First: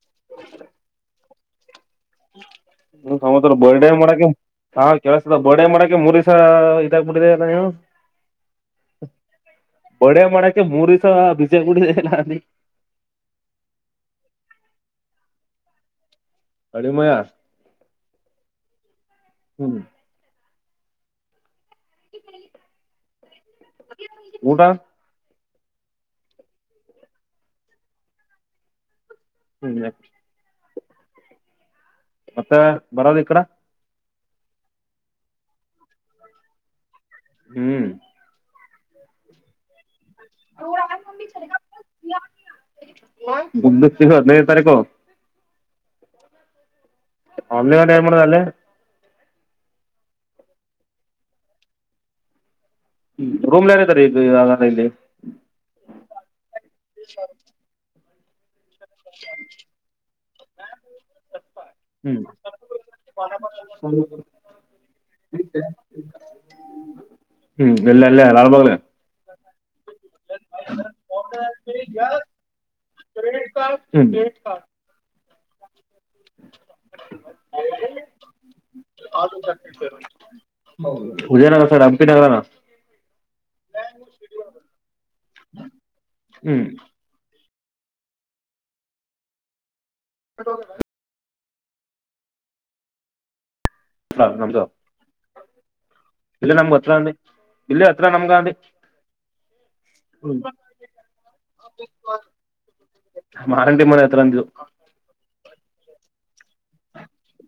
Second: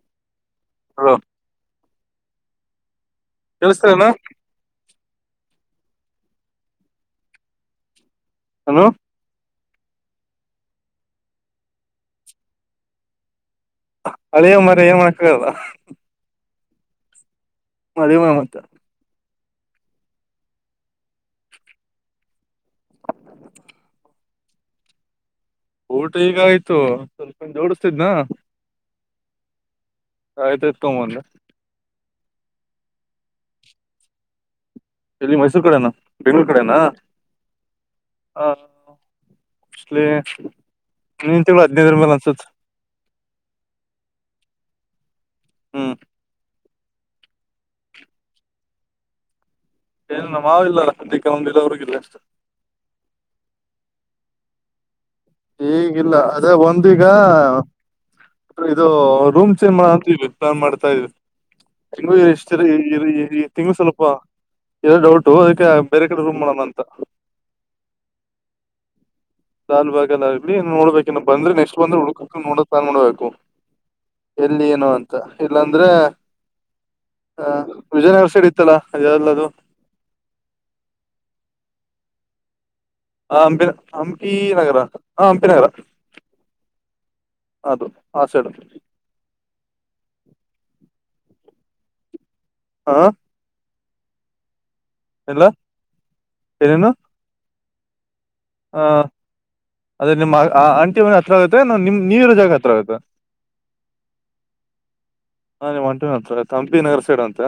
ಹ ಹಾ ಹ ಸಮತ ಬರ್ಡೇ ಮಾಡಕಾವ ಕೆಳಸಿದ ಗೋಡೆ ಮರಕ್ಕೆ ಮೂರುಸ ಇದಾಗ್ಬಿಟ್ಟಿದೆ ಅದ ನೀವು ಹಲೋ ಬಡ ಮಾಡಡಕ್ಕೆ ಮೂರಸ ಬಿಜಯಗಡಿನಾನ ಅಳೇ ಮರ ಏ ಮಾಡಕಲ್ಲ ಅಡಿಮಯಾ ಮದೇ ಮ ಮಾತ ಹ್ಮ್ [unintelligible] ಊಟ ಊಟ ಈಗ ಆಯ್ತು ಸ್ವಲ್ಪ ಜೋಡಸ್ತಿದ್ನಾ ಹ್ಮ ಕತ ತ ಒ ಮತ್ತೆ ಬರೋದು ಇ ಕಡ ಎಲ್ಲಿ ಮೈಸೂರ್ ಕಡೆನಾ ಬೆಂಗ್ಗಳೂರ್ ಕಡೆನಾ ಹ್ಮ್ ಮಲಿ ನೀನ್ ತಿಳ ಹದ್ಿನೈದರ ಮೇಲೆ ಅನ್ಸುತ್ತ ಬಗ್ ಸಿಹ ನೈರ ತಾರೀಖ ಹ್ಮ್ ಅಂದ ಟೈ ಮಾಡ ಅಲ್ಲೇ ಏನ ನ ಮಾವ ಇಲ್ಲಲ್ಲಕ್ಕೆಂದಿಲ್ಲ ಅವ್ರಗ ಇಿಲ್ಲ ಎಷ್ಟು ಹ್ಮ ರೂಮ್ಲ್ ಯಾರಾರೆ ಈಗ ಇಲ್ಲಿ ಈಗಿಲ್ಲ ಅದೇ ಒಂದೀಗ ಇದು ರೂಮ್ ಚೇಂಜ್ ಮಾಡ ಅಂತವಿ ಪ್ಲಾನ್ ಮಾಡ್ತಾ ಇದ್ವಿ ತಿಂಗಳ ಹ್ಮ್ ಎಷ್ಟ ತಿಂಗಳ ಸ್ವಲ್ಪ ಇೋ ಡೌಟು ಅದಕ್ಕೆ ಬೇರೆ ಕಡೆ ರೂಮ್ ಮಾಡೋಣ ಅಂತ ಹ್ಮ್ ಎಲ್ಲ ಎಲ್ಲಲ್ಲ ಆಳ್ ಬಾಗಲ ಸಾಾಲ್ ಬಾಗಲ್ಲ ಆಗ್ಲಿ ನೋಡ್ಬೇಕ ಇನ್ನು ಬಂದ್ರೆ ನೆಕ್ಸ್ಟ್ ಬಂದ್ರ ಉುಡ್ಕಕ ನೋಡಾನ್ ನೋಡ್ಬೇಕು ಹ್ಮ್ ಎಲ್ಲಿ ಏನು ಅಂತ ಇಲ್ಲಾಂದ್ರೆ ಆ ವಿಜಯನಗರ ಸೈಡ್ ಇತ್ತಲ್ಲ ಅದೆಲ್ಲದು [unintelligible] ಹಜೆನಾಗ ಸರ್ ಾನ ಹ ಅಂಪಿ ಹಂಪಿ ನಗರ ಹ ಹಂಪಿ ನಗರ ಹ್ಮ್ ಅದು ಆ ಸೆಡ ಹ ಹಾ ಹ ನಮ್ದು ಇಲ್ಲ ನಮ್್ದು ಏನೇನು ಹತ್ರ ಇಲ್ಲ ಹತ್ರ ನಮ್ಗೆ ಅ ಅದ್ರ ನಿಮ್ಮ ಆಂಟಿವ ಹತ್ರ ಆಗತ್ತೆ ನಿಮ್ ನೀವ ಇರೋ ಜಾಗ ಹತ್ರ ಆಗತ್ತೆ ಮಾರಂಟಿ ಮೂರ ಹತ್ರಂದವು ಹಾ ನಿ್ ಮಂಟ ಅಂತ ತಂಪಿ ನಗರ ಸೈಡ್ ಅಂತ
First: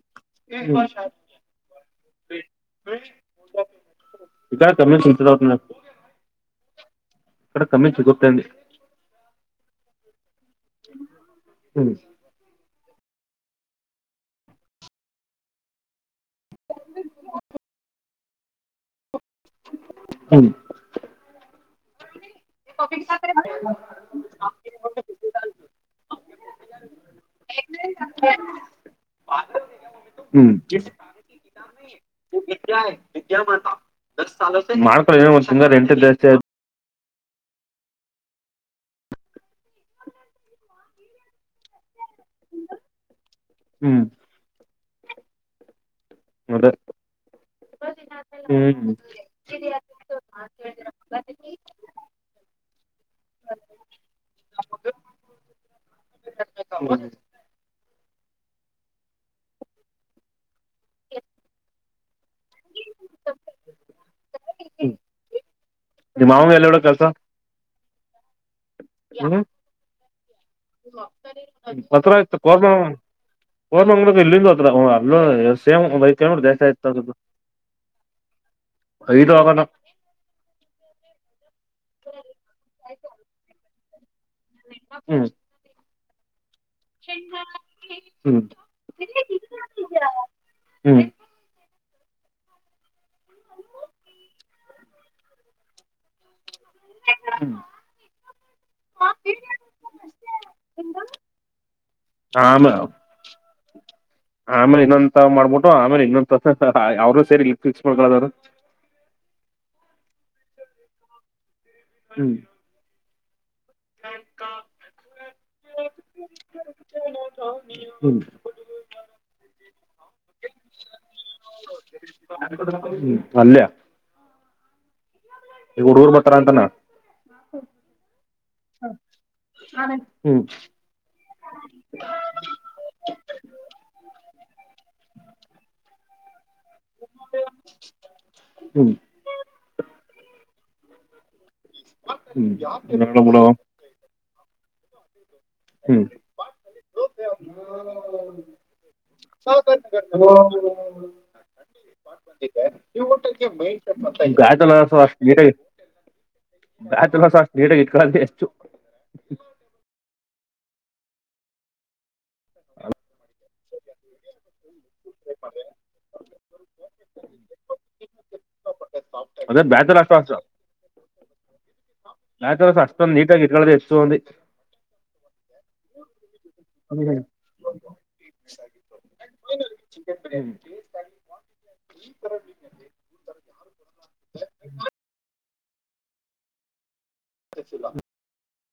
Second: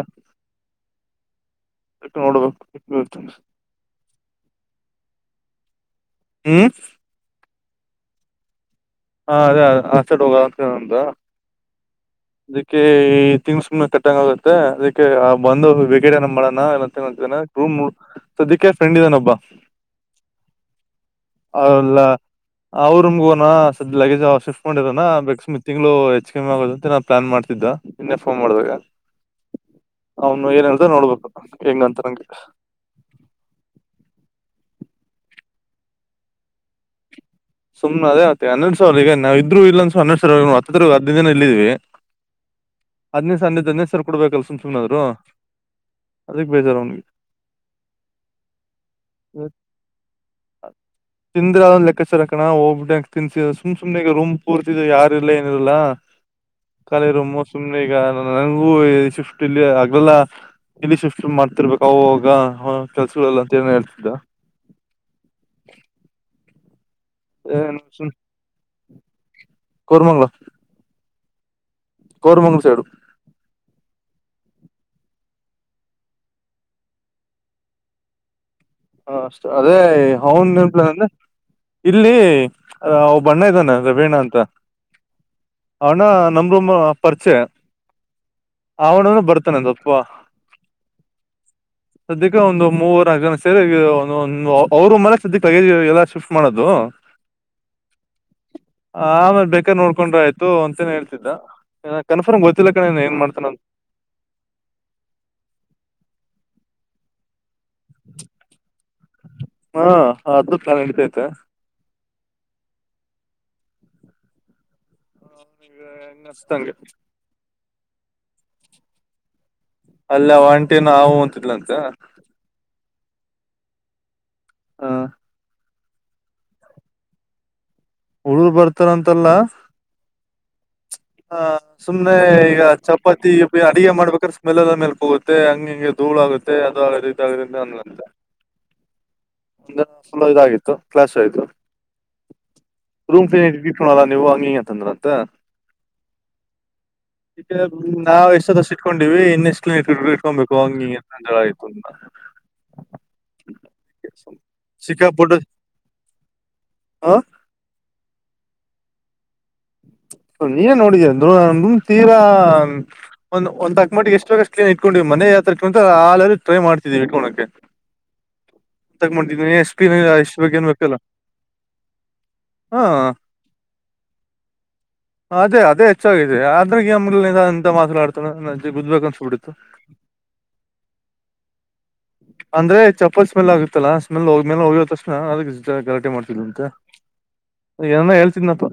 ಎಟ್ಟ ನೋಡ್ಬೇಕುತ ಈ ಕಡೆ ಕಮ್ಮಿ ಸಿಗ್ತದ ಹ ಕಡ ಕಮ್ಮಿ ಸಿಗೊತ್ತೇಿ ಹಾ ಅದೇ ಅ ಆಚೆಡ್ ಹೋಗಂತಂತ ಹ್ಮ್ ಅದಕ್ಕೆ ಈ ತಿಂಗ್ಸ್ ಕಟ್ಟಂಗ ಆಗುತ್ತೆ ಅದಕ್ಕೆ ಬಂದ ಗಡ ನ್ಣ ಸದ್ಯಕ್ಕೆ ಫ್ರೆಂಡ್ ಇದಾನೊಬ್ಬ ಹ್ಮ್ ಹೌಲ್ಲ ಅವರುಮ್ಗೋನಾ ಸದ್ ಲಗೇಜ್ ಶಿಫ್ಟ್ ಮಾಡಿರೋಣ ಬಕ್ಮತ್ ತಿಂಗಳುಳ ಹೆಚ್ ಕಿ ಆಗೋುದಂತ ನಾನ ಪ್ಲಾನ್ ಮಾಡ್ತನಿ ನಿನ್ನೆ ಫೋನ್ ಮಾಡ್ಬೇಕ ನೋಡ್ಬೇಕು ಹೆಂಗಂತ ನಂಗೆ [unintelligible] ಮಾಡ್ ಒ ಸಿಂಗರ್ ಎಂಟ ಸು್ನೆ ಅದೇ ಆೆ ಹನ ಸಾವರ್ಗ ಇದರು ಇಲ್ಲ ಅ ಸನರ್ ಹತ್ತತ್ರ ಹದಿನ ದಿನ ಇಲ್ಲಿದೀವಿ ಹದನೇ ಸಜೆದಿನೇ್ ಸರ್ ಹ್ಮ್ ಕೊಡ್ಬೇಕ ಅ ಸು್ ಸು್ನ ಹ ಅದಕ್ಕೆ ಅದೇ ಬೇಜಾರ ಅವನಗೆ ಹ್ಮ್ ್ರ್ ಲೆಕ್ಕಚಾರ ಹಾಕಣ ಹೋಗಬ ತಿನ್ಸ ಸುಮ್ ಸುಮನೆ ಈ ರೂ್ ಪೂರ್ತಿಿದ ಯಾರಿಲ್ಲಾ ಏನರಲ್ಲಾ ಕಳಿರು ಮೋ ಸುಮ್ನೆ ಈಗ ನನಗೂ ಶಿಫ್ಟ್ ಇಲ್ಲಿ ಆಗ್ರಲ್ಲ ಇಲ್ಲಿ ಶುಫ್ಟ ಮಾಡ್ತಿರ್ಬೇಕು ಅ ಆಗ ಹ ಕೆಲ್ಸಗಳೆಲ್ಲ ಅಂತ ಹೇಳ್ತಿದ್ದ ನಿಮ್ಮ ಮಾವಂಗ ಎಲ್ಲಿ ಹೇಳು ಹನು ಹ್ಮ ಪತ್ರತ್ತು ಕೋರ್ಮಂಗ್ಲ ಕರ್ಮ ಸೈಡು ಹೋದ ಮಂಗ್ಳ ಇಲ್ಲಿಂದ ಹತ್ರ ಅ ಸೇಮ್ ದಸ ಆಯತದದು ಹಾಯ್ ಹ ಅಷ್ಟ ಅದೇ ಅವನು ನೆನ್ಪ್ಲ ನಂದ ಇಲ್ಲಿ ಅವ ಬಣ್ಣ ಇದ್ದಾನೆ ರವೀಣ ಅಂತ ಹ್ಮ್ ಅವಣ ನಮ್ರಮ್ಮ ಪರಿಚಯ ಹ್ಮ್ ಅವನನು ಬರ್ತಾನೆ ಸ್ವಪ್ಪಪ ಹ್ಮ್ ಸದ್ಯಕ್ಕೆ ಒಂದು ಮೂವರು ಜನ ಸೇರಿ ಒ ಅವರು ಮೇ ಸದ್ಯ ಪೇಜಿ ಎಲ್ಲ ಶಿಫ್ಟ್ ಮಾಡದ ದು ಚೆಕ್ ಆ ಆಮೇ್ ಬೇಕಾ ನೋಡ್ಕೊಂಡ್ರ ಆಯ್ತು ಅಂತೇ ಹೇಳ್ತಿದ್ದ ಕನ್ಫರ್ಮ್ ಗೊತ್ತಿಲ್ಲ ಆಮೇ ಕಣನ್ ಏನ್ ಮಾಡ್ತಾನ ಆಮೇಲೆ ಇನ್ನೊಂದ ಮಾಡ್ಬಿಟ್ಟು ಆಮೇಲೆ ಇನ್ನೊಂದ್ ಅವ್ರರು ಸೇರಿರ್ ಕಸ್ಪಕಾದರ ಹ ಅದ ನಾ ನಡತಯತೆಾ ಹ್ಮ್ ಬ್ಯಾಕಾ ಹನಗ ಇನ್ನಿಸತಂಗೆ ಹ್ಮ್ ಅಲ್ಲ ಒಂಟನು ಹಾವು ಅಂತಲಂತ ಅಲ್ಲಯ ಹಾ ಈಗ ಹುಡ್ಗೂರ್ ಬತಾರ ಅಂತಾನ ಉಳರು ಬರ್ತಾರಂತಲ್ಲ ಹ್ಮ್ ಹ ಸುಮ್ನೆ ಈಗ ಚಪಾತಿ ಅಡಗೆ ಮಾಡ್ಬೇಕಾದ್ರೆ ಸ್ಮೆಲ್ ಎಲ್ಲ ಮೇಲ್ ಹ ಹೋಗುತ್ತೆ ಹಂಗ ಹಿಂಗೆ ಧೂಳು ಆಗುತ್ತೆ ಅದು ಆಗದ ಇದಾಗದಿಂದ ಅನ್ಲಂತೆ ಹ್ಮ್ ಒ ುಲೋ ಇದಾಗಿತ್ತು ಕ್ಲಾಸ್ ಆಯ್ತು ಹ್ಮ್ ಹೇಳು ರೂಮ್ ಬಿಡು ಫಿನಿ್ಲ್ಲ ನೀವು ಹಂಗಂತಂದ್ರ ಅಂತ ಹ್ಮ್ ಈ ನಾವ ಎಷ್ಟು ಇಟ್ಕೊಂಡೀವಿ ಇನ್ನೆಷ್ಟು ಕಲಮ ಇಟ್ಕೊಬೇಕು ಹಂಗಿ ಜಳ ಆಯತು ಈ ಊಟಕ್ಕೆ ಮೇ ಗಾಯತ್ಲು ಹಸ ಅಷ್ಟು ಸಿಕ್ಕಾಪಟ್ಟೆ ನೀಟಾಗಿತ್ತು ಹ ಗಾಯತ್ಲು ಹೊಸ ಅಷ್ಟು ನೀಟಾಗಿತ್ತು ಎಷ್ಟು ನೀಏನ್ ನೋಡಿದಮ ತೀರಾ ಒಂದ್ ಒಂದಕ್ ಮಟ್ಟಿಗೆ ಎಷ್ಟ ್ನ್ ಇಟ್ಕೊಂಡ್ವಿ ಮನೆೆಯ ಯಾತ್ರಾ ಇಟ್ಕೊಂಡಂತ ಆ ಟ್ರೈ ಮಾಡ್ತಿದೀವಿ ವಕೋಳಕ್ಕೆ ತಗೊಂಡಿದನ ಅದೇ ಎಷ್ಟ ಪಿ ಬ್ಯಾಚಲರ್ ಅಷ್ಟು ಎಷ್ಟ ಬಗ್ ಏನ್ ಬೇಕಲ್ಲ ನಾ್ ತರಸ ಹಾ ಅಷ್ಟೊಂದು ನೀಟಾಗಿ ಇಟ್ಕೊಳ್ಳ್ದ ಎಷ್ಟು ಒಂದು ಅದೇ ಅದೇ ಹೆಚ್ಚಾಗಿದೆ ಆದ್ರಮಂತ ಮಾತಾಡ್ತಾನಜ ಬ್ಬೇಕು ಅನ್ಸ್ಬಿಡೆ ಹ ಪ್ಲಜ್ ಅಂದ್ರೆ ಚಪ್ಪಲ್ ಸ್ಮೆಲ್ ಆಗುತ್ತಲ್ಲಾ ಸ್ಮೆಲ್ ಹ್ಮ್ ಹ್ಮೇಲ್ ಹೋಗ್ಯ ತಕ್ಷಣ ಅದ ಗಲಾಟೆ ಮಾಡ್ತಿ್ ಅಂತ ಏ ಹೇಳ್ತಿದ್ನಪ್ಪ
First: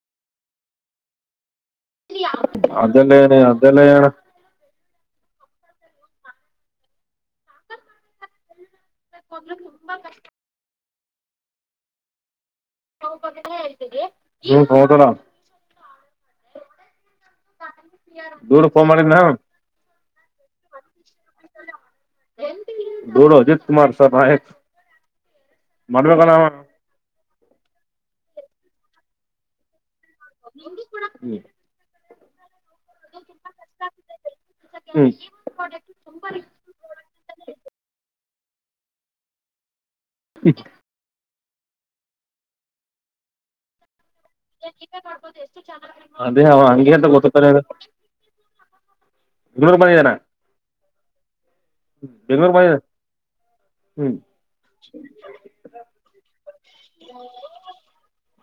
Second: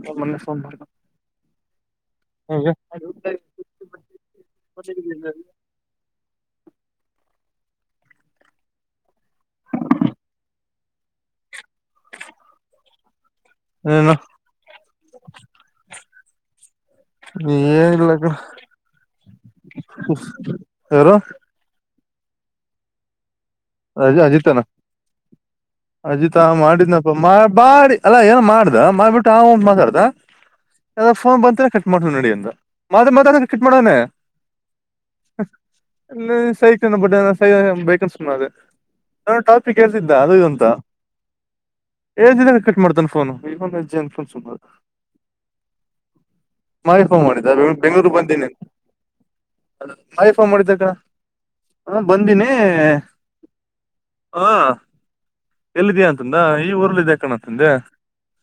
ಹಂಗೆ ಅದಲ್ಲನೆ ಅದೆಲ್ಲಯಾನ ಮತ್ತ ಹೋದ್ರೆ ತುಂಬಾ ಕಷ್ಟ ಹ ಏನೋ ಕಟ ನ ನೀ ಏನ್ ಇಲ್ಲಕ್ಕ ದೂಡು ಫೋನ್ ಮಾಡಿದ್ನ ಯಾರೋ ಗೌಡ ಹಜ ಅಜ ಅಜಿತಾನ ಮಾಡ್ಬೇಕಲ್ಲ ಅಜಿತಾ ಅವ ಮಾಡಿದನಪ್ಪ ಬಾ ಅಲ್ಲ ಏನು ಮಾಡ್ದ ಮಾಡ್ಬಿಟ್ಟು ಅವು ಮಾತಾಡ್ದ ನನಗ ಫೋನ್ ಬಂತ ಕಟ್ ಮಾಡ್ಕೊಂಡ ನಡಿ ಅಂದಾ? [unintelligible] ಮತಡಿ ಮತಡಿ ಕಟ್ ಮಾಡವನೆ. ಹ್ಮ್ [unintelligible] ನಾ ಸಾಯ್ತೀನಿ ಬಡ್ಡೆದೆ ಸಾಯಿ ಬೇಕಂತ ಸುಮ್ಮ ಆದೇ, [unintelligible] ಆವ ಟಾಪಿಕ್ ಹೇಳ್ತಿದ್ದ ಅದು ಇದು ಹ್ಮ್ ಅಂತ? [unintelligible] ಎಸ್ಟ್ ದಿನಾ ಕಟ್ ಮಾಡ್ತಾನ್ ಫೋನು ಹಿಡಕೊಂಡ ಜಜ್ಜ ಅವನ. [unintelligible] ಹುಚ್ ಸುಮಗ ಅದೇ ಅವ ಹಂಗೆ ಹೋಳಿ ಅಂತ ಫೋನ್ ಗೊತ್ತಾನೆ ಮಾಡಿದಾ ನಾನ ಬೆಂಗಗಳೂರು ಬಂದೇನಿ. [unintelligible] ಬೆಂಗ್ಳೂರ್ ಅ ಬಂದಿದಾನ ಮಹಿ ಫೋನ್ ಮಾಡಿದ್ದಾ ಕಣೋ ಹು ಬಂದಿನಿ. [unintelligible] ಹೂ [unintelligible] ಎಲ್ಲಿದ್ಯಾ ಅಂತಂದ ಈ ಊರ್ಲ್ಲ ಇದ್ಯಾ ಕಣೋ ಅಂತಂದೆ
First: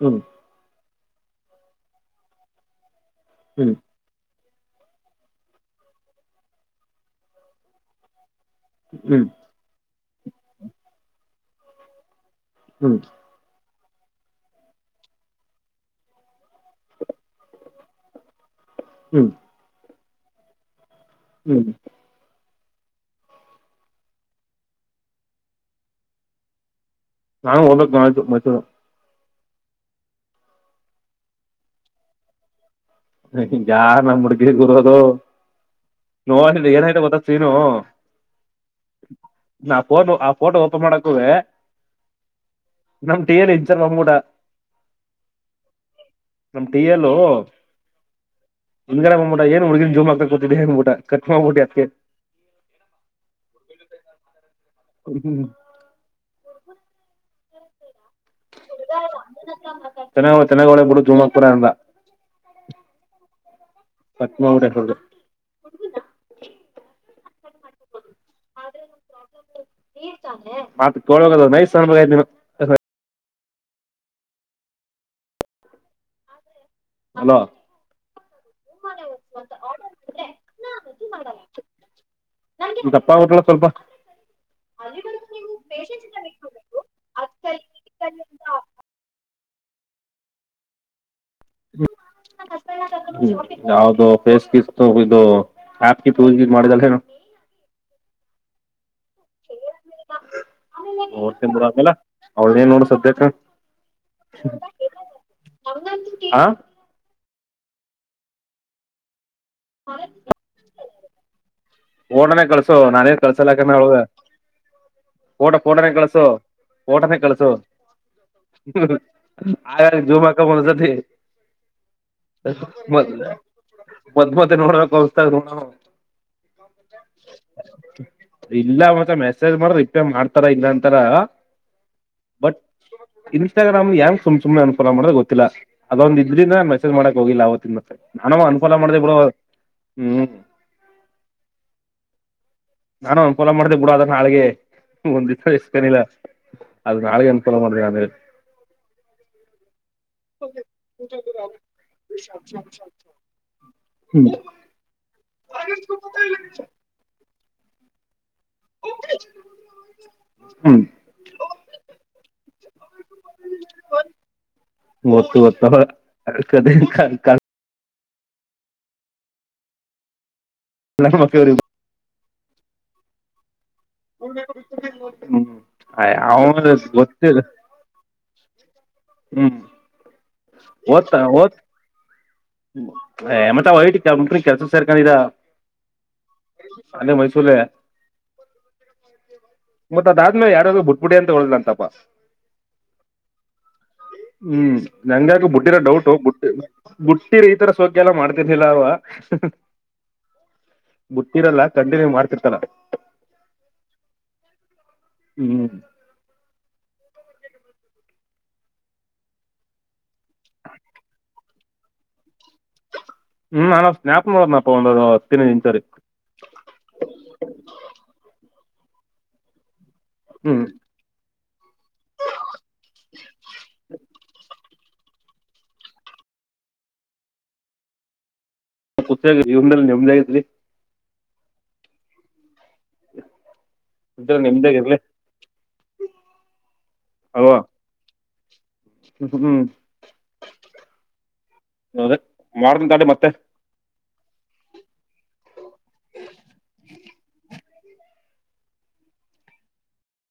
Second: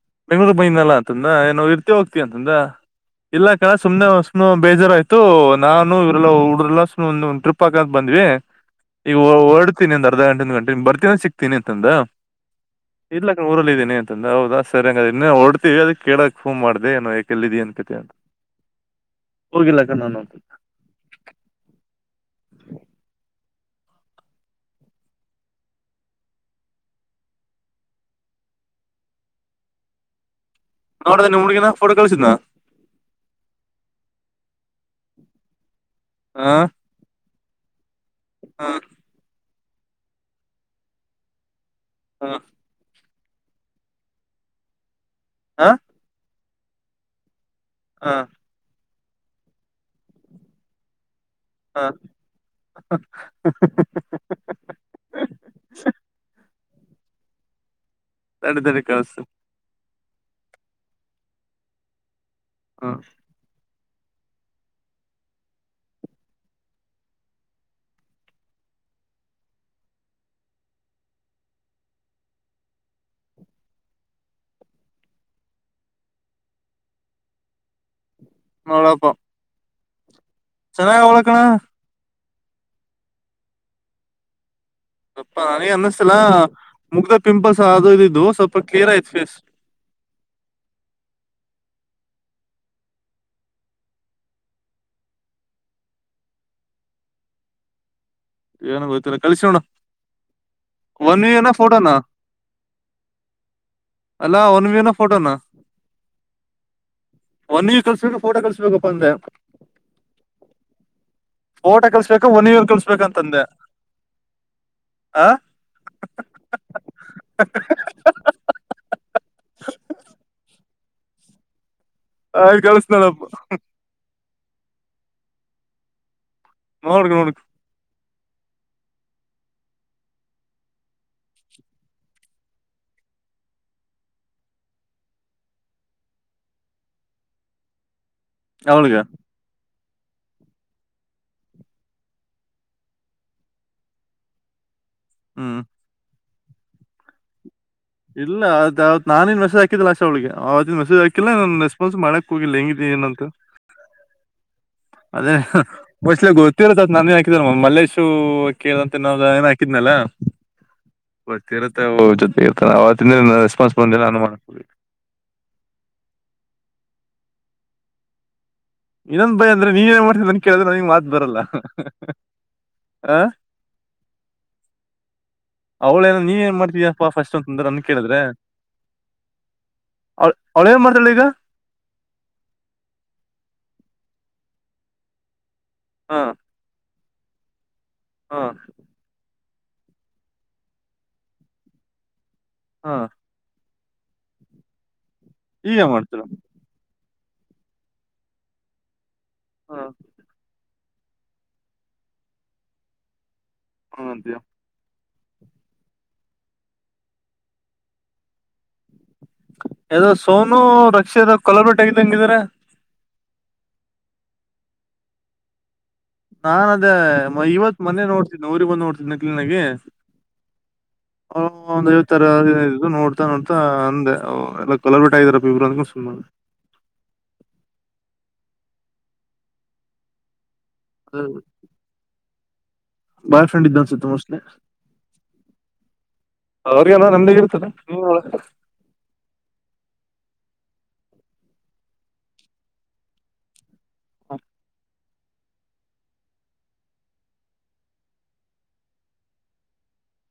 ಹ್ಮ್ ಬೆಂಗಳೂರ ಬ [unintelligible] ರಲ್ಲ ಅಂತಂದ ನಾವ್ ಇರ್ತಿವಿ ಅಪ್ಪಿ ಅಂದಾ ಇಲ್ಲಾ ಹ್ಮ್ ಅಕ್ಕಾ ಹ್ಮ್ ಸುಮ್ಮನೆ ವಸ [unintelligible] ಬೇಜಾರಾಯ್ತು ನಾನು ಇವ್ರಲ್ಲ ಊಡ್ರಲ್ಲ ಟ್ರಿಪ್ ಹಾಕಂತ ಬಂದ್ವಿ ಈಗ ಹ್ಮ್ ಹೊಡ್ ಗಂಟೆ ಬರ್ತ ಸಿಕ್ತೀನಿ ಅಂತಂದ ಹ್ಮ್ ಇಲ್ಲ ಊಲ್ಲ ಇದೀನಿ ಮನೆ ಹತ್ರಾ ಇದಾರ ಹೌದಾ ಸರಿ ಹಾಗಂರ ಇನ್ನ ಹೊಡ್ತೀವಿ ಅದಕ ಕೇಳಕ್ ಫೋನ್ ಮಾಡ್ದೆ ನಾಯಕ್ ಎಲ್ಲಿ ಇದ್ಯಾಯಾ ಅಂತ [unintelligible] ಹೋಗಿಲ್ಲ ಅಕಡೆ ನಾನು. [unintelligible] ಹೂ [unintelligible] [unintelligible] ನಾನು ಹೋಗಬೇಕ್ ನಾಳೆ ಸ್ವಲ್ಪ ಮೈಸೂರ. [unintelligible] ನೋಡದ ನಿಮ್ಮ ಹುಡುಗಿನಾ ಫೋಟೋ ಕಳಸಿದ್ನ? [unintelligible] ಯಾರ ನಮ್ಮ ಹುಡಗಿಗ ಓದರೋದು ನೋಡ ಇದ ಏನಯತ ಗೊತ್ತ [unintelligible] ಇರೋ [unintelligible] ಹಾ [unintelligible] ನನ್ನ ಪೋನ್ ಆ ಫೋಟೋ ಓಪನ್ ಮಾಡಕ ಹೋದ್ರೆ, [unintelligible] ಹಾ [unintelligible] ನಮ್ಮದ ಟೀಯನ್ ಇಂನ್ಚರ್ ಬಂದಬಿಟ್ಟ. [unintelligible] ಆ [unintelligible] ನಮ್ಮ ಟೀಯಲು, [unintelligible] ಆ [unintelligible] ಮುಂದ ಗಡೇ ಬಂದಬಿಟ್ಟ ಏನ್ ಹುಡಗಿಯರ ಜೂಮ್ ಹಾಕತಬಿಟ್ಟಿ ಅಂದ. [unintelligible] ಹಾ [unintelligible] ಹುಡುಗಿಗೆ, [unintelligible] ತಡಿ ತಡಿ ಚಳಿಗಾಲ ಕಳ್ಸ್ತೀನಿ [inaudible] ಚೆನ್ನಾಗವ್ಳೆ ಚೆನ್ನಾಗವ್ಳೆ ಬಿಡು ಚಲೋ ಆಗ್ತಾರ ಅಂದ, [unintelligible] ಹ ಪದ್ಮಾ ಹೊಡೆಯೋಕ ಹೋದೆ. [unintelligible] [inaudible] ಆದರೆ ಒಂದ್ ಪ್ರಾಬ್ಲಮ್ ನೀರ ತಾನೆ ಒಟ್ಟ ತೋಳದರ ನೈಸಆಗಾ ಬೇಕ್. [unintelligible] ಹಲೋ [unintelligible] ಮಲಕೊ [unintelligible] ಚೆನ್ನಾಗ ಹೋದೇ ಕಣೋ. [unintelligible] ನಂಗೆ ದಪ್ಪ ಆಗಬೇಕಾ ಅಲ್ಲಾ ಸ್ವಲ್ಪ. [unintelligible] ಸ್ವಲ್ಪ ಆನೀ ಅನ್ನಿಸ್ತಲ್ಲ ಮುಗ್ದ ಪಿಂಪಲ್ಸ್ ಅದು ಇದು ಇದ್ದುವು ಸ್ವಲ್ಪ ಕ್ಲಿಯರ್ ಆಯತ್ ಫೇಸ್, [unintelligible] [unintelligible] [inaudible] ಹು ಯಾವ್ದ ಫೇಸ್ ಕಿಟ್ ತೋಗೋಇದು ಆಪ್ ಗಿಪ್ ಯೂಸ್ ಮಾಡಿದ ಕಣೋ, [unintelligible] [unintelligible] [inaudible] ಏನ ಗೋತ್ತಿಲಾ ಕಳಸಿ ಮೇಡಂ. [unintelligible] ನೋಡತಿನಿ ಬಿಡ್ ಅಂದಿಲ್ಲ ಅವಳ ಏನ್ ನೋಡದ ಸದ್ಯಕ್ಕ. [unintelligible] ಅಲ್ಲ ಒನ್ ವಿನ ಫೋಟೋನಾ? [unintelligible] ಹ ಒನ್ ನೀ ಕಲ್ಸ್ಬೇಕು ಫೋಟೋ ಕಲ್ಸ್ಬೇಕಪ್ಪ ಅಂದೆ. [unintelligible] ಓಟ ಕಲ್ಸ್ಬೇಕು ಒನ್ ಇವರ್ ಕಲ್ಸ್ಬೇಕಂತ? [unintelligible] ಕಳಸಲ ಕಣೋ ಅವಳಿಗೆ? [unintelligible] ಆ ಪೋಟೊ ಪೋಟೊನ ಕಳಸು ಪೋಟೊನೇ ಕಳ್ಸು. [unintelligible] ಆಗಲೇ ಜೂಮ ಹಾಕೋದ ಉಳದೇತಿ? [unintelligible] ಆಯ್ತ್ ಕಳ್ಸ್ನಳಪ್ಪ ಮ ಮದ್ಮತ್ತ ನೋಡ್ಬೇಕ ಅವಸ್ತ ನ ನೋಡ್ ನೋಡ್ ಇಲ್ಲ ಮತ್ತ ಮೆಸೇಜ್ ಮಾಡ ರಿಪ್ೇ ಮಾಡ್ತಾರ ಇಲ್ಲ ಅಂತಾರ ಬಟ್ ಇನ್ಸ್ಟಾಗ್ರಾಮ್ ಯಂಗ ಸುಮ್ ಸು್ನೆ ಅನುಫಲೋ ಮಾಡದೆ ಗೊತ್ತಿಲ್ಲ ಅದೊಂದು ಇದ್ರಿಂದ ನಾನನ್ ಮೆಸೇಜ್ ಮಾಡಕಕ್ ಹೋಗಿಲ್ಲ ಅವತ್ತಿನ ಮತ್ತೆ ನಾನ ಅನುಕೂಲ ಮಾಡ್ದ ಅವಳಿಗೆ ಹ್ಮ್ ನಾನು ಒ ಪೊಲ ಮಾಡ್ದ ಬಿೂಡ ಅದನ್ನ ನಾಳಿಗೆ ಒಂದ್ ದಿವಸ ಹ್ಮ್ ಎಷ್ಟಕನಿಲ್ಲ ಅದ ನಾಳಗಂತ ಇಲ್ಲ ಅದ್ತ್ ನಾನನ್ ಮೆಸೇ್ ಹಾಕಿದಿಲ್ಲ ಅಷ್ಟ ಅವಳಿಗೆ ಅವತ್ತನ್ ಮೆಸೇ್ ಹಾಕಿಲ್ಲ ನನ್ ರೆಸ್ಪಾನ್ಸ್ ಮಾಡಕ್ ಹೋಗಿಲ್ಲ ಹೆಂಗಿದಿನಿ ಏನಂತ ಹ್ಮ್ ಬಹುಶಃ ಗೊತ್ತಿರತ್ತತ್ ನಾನೇ ಹಾಕಿದೂ ಮಲ್ಲೇಶು [unintelligible] ಕಿರ್ ಅದು ತಿನೋದ ಎಲ್ಲಾ ಹಾಕಿದ್ನಲ್ಲ ಹ್ಮ್ ಗೊತ್ತ ಇರತ್ತ ಜೊತೆಗ ಇರ್ತ [unintelligible] ಇನೇನ್ ರೆಸ್ಪಾನ್ಸ್ ಬಂದಿಲ್ಲ ಅನ್ನ ಮಾಡ [unintelligible] ಗೊತ್ತು ಗೊತ್ತು ಕದೆ ಇನ್ನೊಂದ ಭಯ ಅಂದ್ರೆ ನೀನ್ೇಏನ್ ಮಾಡ್ತಿದ ಅನ್ ಕೇಳಿದ್ರ ನನಗ್ ಮಾತ್ ಬರಲ್ಲ ಆ ಹ್ಮ್್ ಅವಳೇನ ನೀನ್ ಏನ್ ಅವ ಮಾಡ್ತಿದ್ಯಪ್ಪಾ ಫಸ್ಟ್ ಗೊತ್ತಿಲ್ಲ ಅಂತಂದ್ರೆ ನನ್ ಕೇಳಿದ್ರೆ ಹ್ಮ್ ಅವಳ ಏನ್ ಮಾಡ್ತಾಳು ಈಗ ಎಮಟ ಒಯಟ ಮುಂಟ ಕೆಲ್ಸ ಸೇರ್ಕರಾ ಹಾ ಅದೇ ಮೈಸೂರುಲ್ಲ ಹಾ ಮತ್ತತ್ ಅದಾದ್ಮೇಲೆ ಯಾರಾದ್ರು ಬುಟ್ಬುಡಿ ಅಂತ ಹೇಳ್ದ್ ಅಂತಪ್ಪ ಹಾ ಹ್ಮ್ ನಂಗಕ ಬುಟ್ಟಿರೋ ಈಗ ಡೌಟು ಮಾಡ್ತಾಳ ಬಟ್ಟ ಟ್ಟೀ ಈ ತರ ಸೌಕ್ಯ ಎಲ್ಲ ಮಾಡ್ತರ್ಲಿಲ್ಲ ಅವ ಹ ಬಟ್ಟಿರಲ್ಲ ಕಂಟಿನ್ಯೂ ಮಾಡ್ತಿರ್ತಾನ ಹಾ ಅಂತೆಯ ಹ್ಮ್ ಯದೋ ಸೋನು ರಕ್ಷ ಕೊಲಬಟ್ಟೆ ಆಗಿದ್ದಂಗಿದ್ರ ಹ್ಮ್ ನಾನ ಸ್ಾಪ ನೋಡದನಪ್ಪ ಒಂದ ಹತ್ತಿನ ನಿಂಚರಿ ನಾನ್ ಅದೇ ನಕ್ಲಿ ನಗೆ ಹ್ಮ್ ಒಂದ್ ಐವತ್ತ ತರದು ನೋಡ್ತಾ ನೋಡ್ತಾ ಅಂದೆ ಎಲ್ಲ ಕೊಲರ್ ಬಿಟ್ಟ್ರ ವಿವ್ರಾನಗಷಲ್ ಪತ್ ಇವನಲ್ಲಿ ನಿಮ್ದಾಗಿದ್ರರಿ ಹ್ಮ ಬಾಯ್ ಫ್ರಂಡ್ ಇದ್ದ ಉಟ ಮೋಸ್ಟ್ಲಿ ನಿಮ್ದಾಗಿ ಇರ್ಲಿ ಅವ್ರಿಗನ ನಮ್ದಗ ಇರ್ತದೆ ನೀ ಹ್ಮ ಹ್ಮ್ ಹ್ಮ್ ಹೌದ ಮಾಡ್ದ ದಾಡಿ ಮತ್ತೆ ಹ